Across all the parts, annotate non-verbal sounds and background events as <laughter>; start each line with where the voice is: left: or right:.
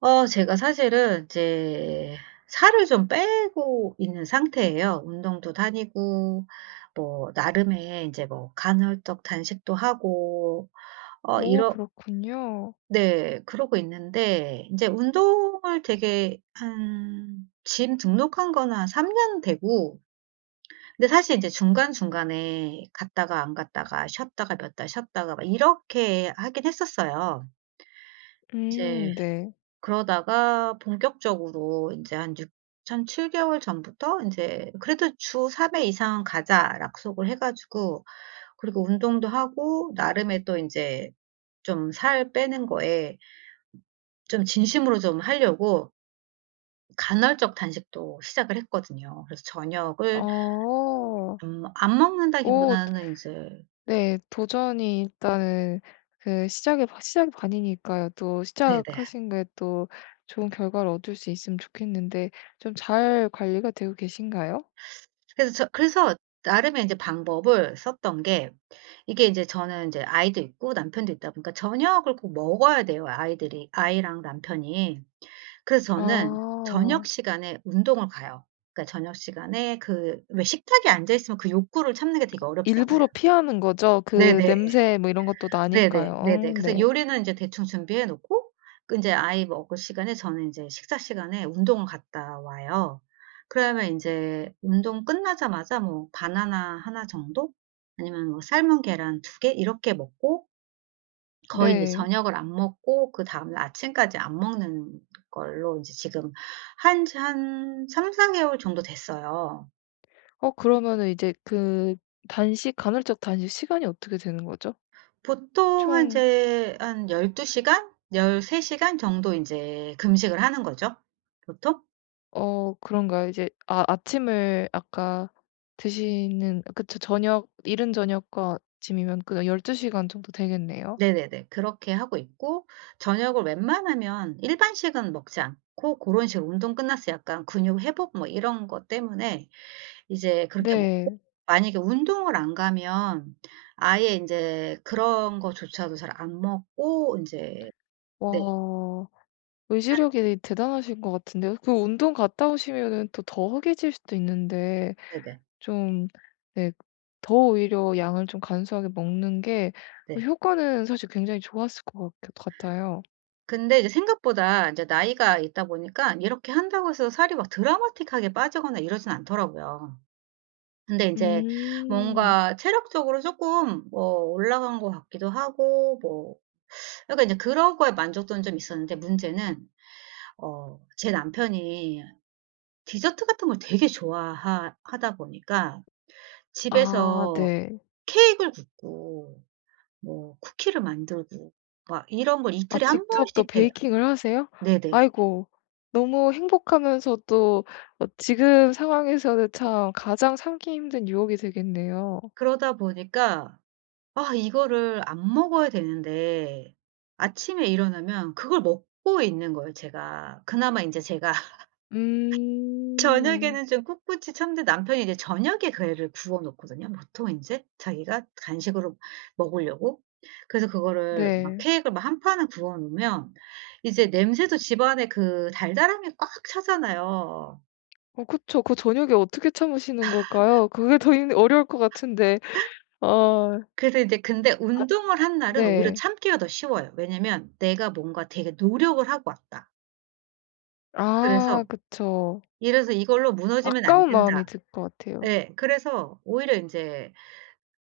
right: 제가 사실은 이제 살을 좀 빼고 있는 상태예요. 운동도 다니고, 뭐 나름의 이제 뭐 간헐적 단식도 하고, 어
left: 오,
right: 이러
left: 그렇군요.
right: 네, 그러고 있는데 이제 운동을 되게 한 짐 등록한 거는 한 3년 되고, 근데 사실 이제 중간중간에 갔다가 안 갔다가 쉬었다가 몇 달 쉬었다가 막 이렇게 하긴 했었어요. 이제
left: 음, 네.
right: 그러다가 본격적으로 인제 한 6 한 7 개월 전부터 인제 그래도 주 3회 이상 가자 약속을 해 가지고, 그리고 운동도 하고 나름의 또 인제 좀 살 빼는 거에 좀 진심으로 좀 하려고 간헐적 단식도 시작을 했거든요. 그래서 저녁을
left: 어.
right: 안
left: 오.
right: 먹는다기보다는 인제,
left: 네, 도전이 일단은 그 시작의 바 시작이 반이니까요. 또
right: 네네.
left: 시작하신 게 또 좋은 결과를 얻을 수 있으면 좋겠는데 좀 잘 관리가 되고 계신가요?
right: 그래서 나름의 인제 방법을 썼던 게, 이게 인제 저는 인제 아이도 있고 남편도 있다 보니까 저녁을 꼭 먹어야 돼요, 아이들이 아이랑 남편이. 그래서 저는 저녁
left: 아.
right: 시간에 운동을 가요. 그러니까 저녁 시간에 그 왜 식탁에 앉아 있으면 그 욕구를 참는 게 되게 어렵잖아요.
left: 일부러 피하는 거죠? 그
right: 네네.
left: 냄새 뭐 이런 것도 나니까요.
right: 네네. 네네.
left: 어,
right: 그래서
left: 네.
right: 요리는 이제 대충 준비해 놓고, 그 인제 아이 먹을 시간에 저는 인제 식사 시간에 운동을 갔다 와요. 그러면 인제 운동 끝나자마자 뭐 바나나 하나 정도, 아니면 뭐 삶은 계란 2개 이렇게 먹고 거의 인제
left: 네.
right: 저녁을 안 먹고 그다음날 아침까지 안 먹는 걸로 인제 지금 한 지 한 3-4 개월 정도 됐어요.
left: 어, 그러면은 이제 그 단식 간헐적 단식 시간이 어떻게 되는 거죠?
right: 보통 한
left: 총.
right: 이제 한 12 시간, 13 시간 정도 인제 금식을 하는 거죠, 보통.
left: 어, 그런가요? 이제 아, 아침을 아까 드시는 그쵸. 저녁 이른 저녁과 아침이면 그 12시간 시간 정도 되겠네요.
right: 네네네. 그렇게 하고 있고, 저녁을 웬만하면 일반식은 먹지 않고 고런 식으로 운동 끝났서 약간 근육 회복 뭐 이런 것 때문에 이제 그렇게 뭐,
left: 네.
right: 만약에 운동을 안 가면 아예 인제 그런 거조차도 잘 안 먹고 인제. 네.
left: 와, 의지력이 대단하신 것 같은데요. 그 운동 갔다 오시면은 또 더 허기질 수도 있는데
right: 네네.
left: 좀, 네, 더 오히려 양을 좀 간소하게 먹는 게
right: 네.
left: 효과는 사실 굉장히 좋았을 것 같 같아요.
right: 근데 이제 생각보다 이제 나이가 있다 보니까 이렇게 한다고 해서 살이 막 드라마틱하게 빠지거나 이러진 않더라고요. 근데 인제
left: 음.
right: 뭔가 체력적으로 쪼끔 뭐 올라간 것 같기도 하고, 뭐 약간 이제 그런 거에 만족도는 좀 있었는데, 문제는 제 남편이 디저트 같은 걸 되게 좋아하 하다 보니까
left: 아,
right: 집에서
left: 네.
right: 케이크를 굽고 뭐 쿠키를 만들고 막 이런 걸
left: 아,
right: 이틀에 한
left: 직접 또
right: 번씩 해요.
left: 베이킹을 하세요?
right: 네네.
left: 아이고, 너무 행복하면서도 어 지금 상황에서는 참 가장 참기 힘든 유혹이 되겠네요.
right: 그러다 보니까, 아, 이거를 안 먹어야 되는데 아침에 일어나면 그걸 먹고 있는 거예요, 제가. 그나마 이제 제가 <laughs>
left: 음.
right: 저녁에는 좀 꿋꿋이 참는데, 남편이 이제 저녁에 그 애를 구워 놓거든요, 보통 이제 자기가 간식으로 먹으려고. 그래서 그거를 막
left: 네.
right: 케익을 막한 판을 구워 놓으면 이제 냄새도 집안에 그 달달함이 꽉 차잖아요.
left: 어, 그쵸. 그 저녁에 어떻게 참으시는 걸까요? 그게 더 힘 어려울 것 같은데. 어.
right: 그래서 이제 근데
left: 아,
right: 운동을 한 날은 오히려
left: 네.
right: 참기가 더 쉬워요. 왜냐면 내가 뭔가 되게 노력을 하고 왔다.
left: 아,
right: 그래서
left: 그쵸.
right: 이래서 '이걸로 무너지면 안
left: 아까운
right: 된다.'
left: 마음이 들 것 같아요.
right: 예. 그래서 오히려 인제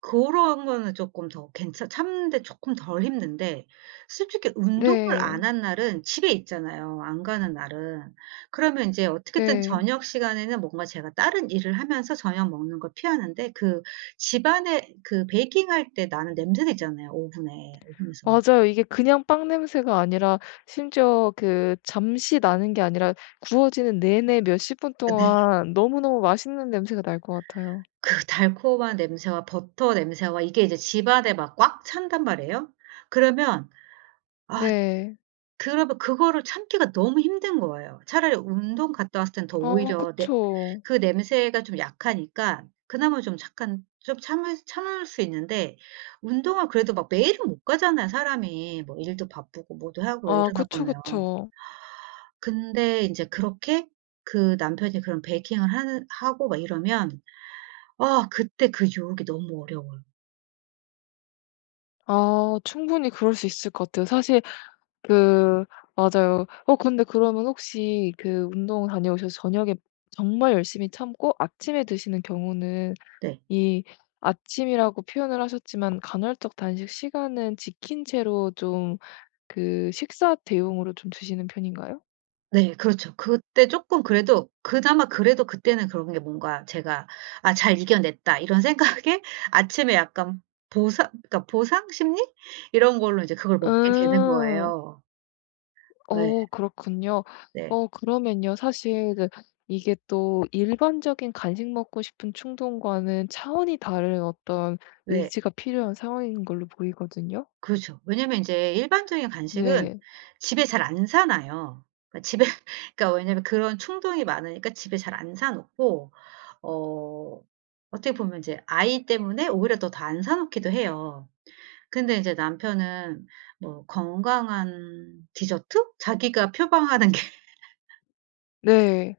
right: 고런 거는 쪼끔 더 괜찮 참는데, 쪼끔 덜 힘든데, 솔직히 운동을
left: 네.
right: 안 한 날은 집에 있잖아요, 안 가는 날은. 그러면 인제 어떻게든
left: 네.
right: 저녁 시간에는 뭔가 제가 다른 일을 하면서 저녁 먹는 걸 피하는데, 그 집안에 그 베이킹할 때 나는 냄새 나잖아요, 오븐에. 오븐에서 막.
left: 맞아요. 이게 그냥 빵 냄새가 아니라 심지어 그 잠시 나는 게 아니라 구워지는 내내 몇십 분
right: 아, 네. <laughs>
left: 동안 너무너무 맛있는 냄새가 날 것 같아요.
right: 그 달콤한 냄새와 버터 냄새와 이게 이제 집안에 막 꽉 찬단 말이에요. 그러면 '아,
left: 네.
right: 그러면 그거를 참기가 너무 힘든 거예요. 차라리 운동 갔다 왔을 땐 더
left: 아,
right: 오히려 내
left: 그쵸.
right: 그 냄새가 좀 약하니까 그나마 좀 약간 좀 참을 수 있는데, 운동을 그래도 막 매일은 못 가잖아요, 사람이. 뭐 일도 바쁘고 뭐도 하고
left: 아,
right: 이러다
left: 그쵸,
right: 보면.
left: 그쵸.
right: 근데 인제 그렇게 그 남편이 그런 베이킹을 하는 하고 막 이러면, 아 그때 그 유혹이 너무 어려워요.
left: 아, 충분히 그럴 수 있을 것 같아요. 사실 그, 맞아요. 어, 근데 그러면 혹시 그 운동 다녀오셔서 저녁에 정말 열심히 참고 아침에 드시는 경우는
right: 네.
left: 이 아침이라고 표현을 하셨지만 간헐적 단식 시간은 지킨 채로 좀 그 식사 대용으로 좀 드시는 편인가요?
right: 네, 그렇죠. 그때 쪼끔 그래도 그나마 그래도 그때는 그런 게 뭔가 제가 '아, 잘 이겨냈다.' 이런 <laughs> 생각에 아침에 약간 보상, 그러니까 보상 심리 이런 걸로 이제 그걸 먹게 되는
left: 음.
right: 거예요. 예.
left: 어, 그렇군요.
right: 네.
left: 어, 그러면요 사실 그 이게 또 일반적인 간식 먹고 싶은 충동과는 차원이 다른 어떤
right: 네.
left: 의지가 필요한 상황인 걸로 보이거든요.
right: 그렇죠. 왜냐면 인제 일반적인 간식은
left: 네.
right: 집에 잘 안 사놔요. 그러니까 집에 <laughs> 그러니까 왜냐면 그런 충동이 많으니까 집에 잘 안 사 놓고, 어 어떻게 보면 이제 아이 때문에 오히려 더 안 사 놓기도 해요. 근데 이제 남편은 뭐 건강한 디저트? 자기가 표방하는 게.
left: 네.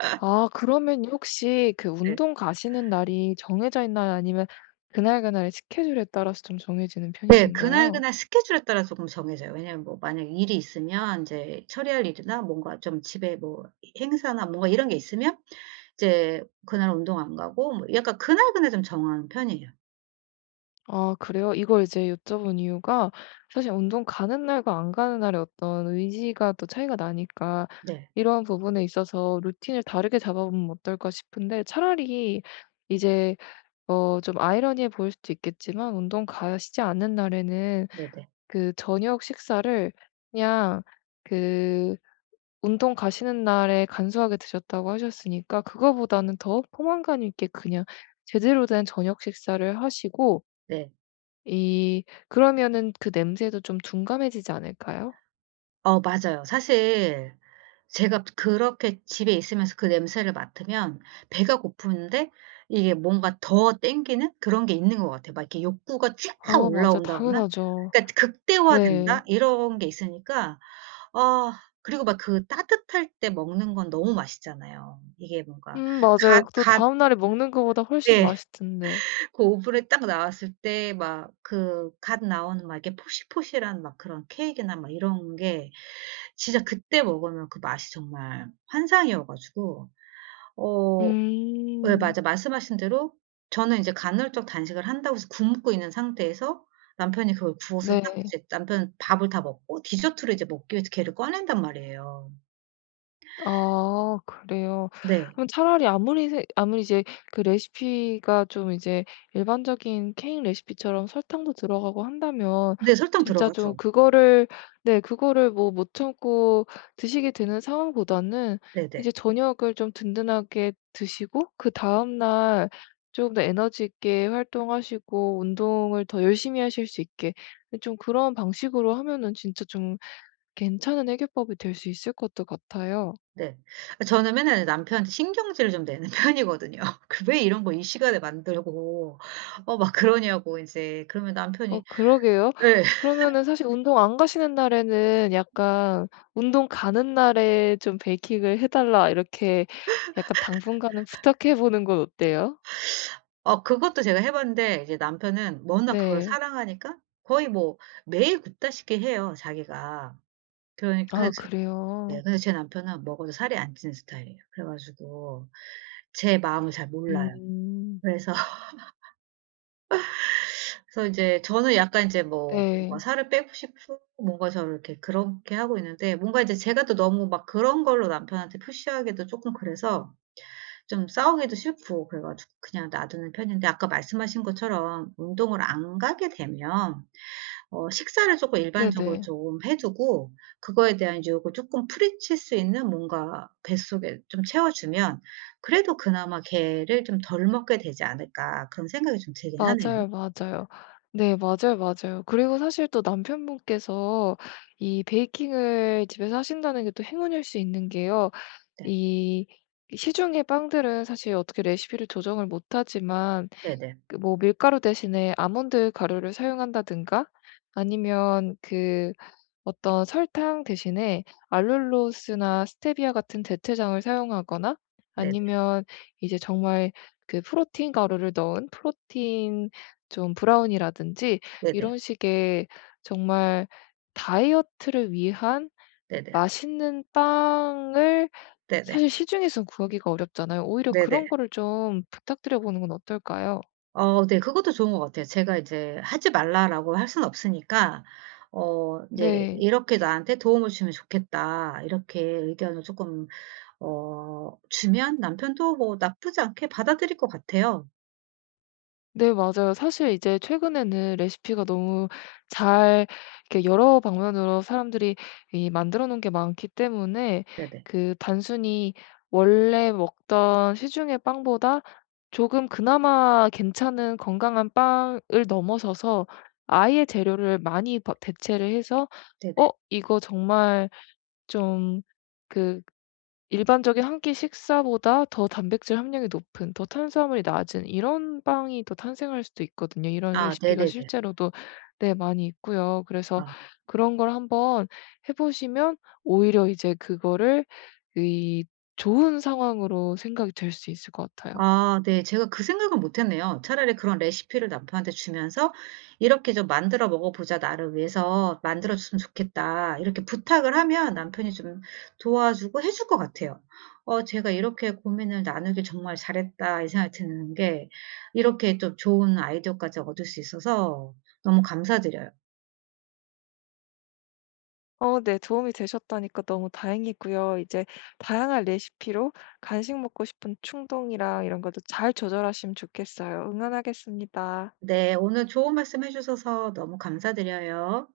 right: <laughs>
left: 아, 그러면 혹시 그
right: 네.
left: 운동 가시는 날이 정해져 있나요? 아니면 그날그날의 스케줄에 따라서 좀 정해지는
right: 네.
left: 편이신가요?
right: 그날그날 스케줄에 따라 조금 정해져요. 왜냐하면 뭐 만약에 일이 있으면 인제 처리할 일이나 뭔가 좀 집에 뭐 행사나 뭔가 이런 게 있으면 이제 그날 운동 안 가고 뭐 약간 그날그날 좀 정하는 편이에요.
left: 아, 그래요? 이걸 이제 여쭤본 이유가 사실 운동 가는 날과 안 가는 날의 어떤 의지가 또 차이가 나니까
right: 네.
left: 이러한 부분에 있어서 루틴을 다르게 잡아보면 어떨까 싶은데 차라리 이제 어, 좀 아이러니해 보일 수도 있겠지만 운동 가시지 않는 날에는
right: 네네. 네.
left: 그 저녁 식사를 그냥 그 운동 가시는 날에 간소하게 드셨다고 하셨으니까 그거보다는 더 포만감 있게 그냥 제대로 된 저녁 식사를 하시고
right: 네.
left: 이 그러면은 그 냄새도 좀 둔감해지지 않을까요?
right: 맞아요. 사실 제가 그렇게 집에 있으면서 그 냄새를 맡으면 배가 고프는데 이게 뭔가 더 땡기는 그런 게 있는 것 같아요. 막 이렇게 욕구가 쫙
left: 어, 맞아.
right: 올라온다거나,
left: 당연하죠.
right: 그러니까
left: 네.
right: 극대화된다, 이런 게 있으니까. 아, 그리고 막 그 따뜻할 때 먹는 건 너무 맛있잖아요. 이게 뭔가
left: 음,
right: 갓
left: 맞아요. 또
right: 갓
left: 다음 날에 먹는 거보다 훨씬
right: 예.
left: 맛있던데.
right: <laughs> 그 오븐에 딱 나왔을 때 막 그 갓 나오는 막 이렇게 포실포실한 막 그런 케익이나 막 이런 게, 진짜 그때 먹으면 그 맛이 정말 환상이어 가지고. 어 예,
left: 음.
right: 맞아. 말씀하신 대로 저는 이제 간헐적 단식을 한다고 해서 굶고 있는 상태에서 남편이 그걸 구워서 딱
left: 네.
right: 이제 남편 밥을 다 먹고 디저트로 이제 먹기 위해서 걔를 꺼낸단 말이에요.
left: 아, 그래요.
right: 네.
left: 그럼 차라리 아무리 이제 그 레시피가 좀 이제 일반적인 케이크 레시피처럼 설탕도 들어가고 한다면
right: 네, 설탕
left: 진짜 좀
right: 들어가죠.
left: 그거를, 네, 그거를 뭐 못 참고 드시게 되는 상황보다는
right: 네네. 네.
left: 이제 저녁을 좀 든든하게 드시고 그다음 날 조금 더 에너지 있게 활동하시고 운동을 더 열심히 하실 수 있게 좀 그런 방식으로 하면은 진짜 좀 괜찮은 해결법이 될 수 있을 것도 같아요.
right: 네. 저는 맨날 남편한테 신경질을 좀 내는 편이거든요. <laughs> 그 "왜 이런 거 이 시간에 만들고 막 그러냐."고. 이제 그러면
left: 어,
right: 남편이.
left: 그러게요.
right: 네.
left: 그러면은 사실 운동 안 가시는 날에는 약간 "운동 가는 날에 좀 베이킹을 해 달라." 이렇게 약간 당분간은 부탁해 보는 건 어때요?
right: 그것도 제가 해 봤는데 이제 남편은 뭐 워낙 그걸
left: 네.
right: 사랑하니까 거의 뭐 매일 굽다시피 해요, 자기가. 그러니 근데
left: 아,
right: 제. 네,
left: 그래요?
right: 근데 제 남편은 먹어도 살이 안 찌는 스타일이에요. 그래 가지고 제 마음을 잘 몰라요.
left: 음.
right: 그래서 <laughs> 그래서 이제 저는 약간 이제 뭐 뭔가
left: 네.
right: 살을 빼고 싶고 뭔가 저를 이렇게 그렇게 하고 있는데, 뭔가 이제 제가 또 너무 막 그런 걸로 남편한테 푸시하기도 쪼끔 그래서 좀 싸우기도 싫고 그래 가지고 그냥 놔두는 편인데, 아까 말씀하신 것처럼 운동을 안 가게 되면 식사를 쪼끔 일반적으로
left: 네네.
right: 좀 해 두고 그거에 대한 유혹을 쪼끔 풀이칠 수 있는 뭔가 뱃속에 좀 채워 주면 그래도 그나마 '걔를 좀 덜 먹게 되지 않을까.' 그런 생각이 좀 들긴 하네요.
left: 맞아요, 맞아요. 네, 맞아요, 맞아요. 그리고 사실 또 남편분께서 이 베이킹을 집에서 하신다는 게 또 행운일 수 있는 게요.
right: 네.
left: 이 시중의 빵들은 사실 어떻게 레시피를 조정을 못 하지만
right: 네네.
left: 그뭐 밀가루 대신에 아몬드 가루를 사용한다든가 아니면 그 어떤 설탕 대신에 알룰로스나 스테비아 같은 대체장을 사용하거나
right: 네네.
left: 아니면 이제 정말 그 프로틴 가루를 넣은 프로틴 좀 브라운이라든지
right: 네네.
left: 이런 식의 정말 다이어트를 위한
right: 네네.
left: 맛있는 빵을
right: 네네.
left: 사실 시중에서 구하기가 어렵잖아요. 오히려
right: 네네.
left: 그런 거를 좀 부탁드려 보는 건 어떨까요?
right: 네, 그것도 좋은 것 같아요. 제가 이제 "하지 말라."라고 할 수는 없으니까 이제
left: 네.
right: "이렇게 나한테 도움을 주면 좋겠다." 이렇게 의견을 쪼끔 주면 남편도 뭐 나쁘지 않게 받아들일 것 같아요.
left: 네, 맞아요. 사실 이제 최근에는 레시피가 너무 잘 이렇게 여러 방면으로 사람들이 이 만들어 놓은 게 많기 때문에
right: 네네.
left: 그 단순히 원래 먹던 시중의 빵보다 조금 그나마 괜찮은 건강한 빵을 넘어서서 아예 재료를 많이 대체를 해서 어,
right: 네네.
left: 이거 정말 좀그 일반적인 한 끼 식사보다 더 단백질 함량이 높은 더 탄수화물이 낮은 이런 빵이 또 탄생할 수도 있거든요. 이런
right: 아,
left: 레시피가
right: 네네네.
left: 실제로도, 네, 많이 있고요. 그래서
right: 아.
left: 그런 걸 한번 해 보시면 오히려 이제 그거를 이 좋은 상황으로 생각이 될 수 있을 것 같아요.
right: 아, 네. 제가 그 생각은 못 했네요. 차라리 그런 레시피를 남편한테 주면서 "이렇게 좀 만들어 먹어 보자. 나를 위해서 만들어 줬으면 좋겠다." 이렇게 부탁을 하면 남편이 좀 도와주고 해줄 것 같아요. 제가 이렇게 고민을 나누길 정말 잘했다, 이 생각이 드는 게 이렇게 좀 좋은 아이디어까지 얻을 수 있어서 너무 감사드려요.
left: 어, 네. 도움이 되셨다니까 너무 다행이고요. 이제 다양한 레시피로 간식 먹고 싶은 충동이랑 이런 것도 잘 조절하시면 좋겠어요. 응원하겠습니다.
right: 네. 오늘 좋은 말씀 해 주셔서 너무 감사드려요.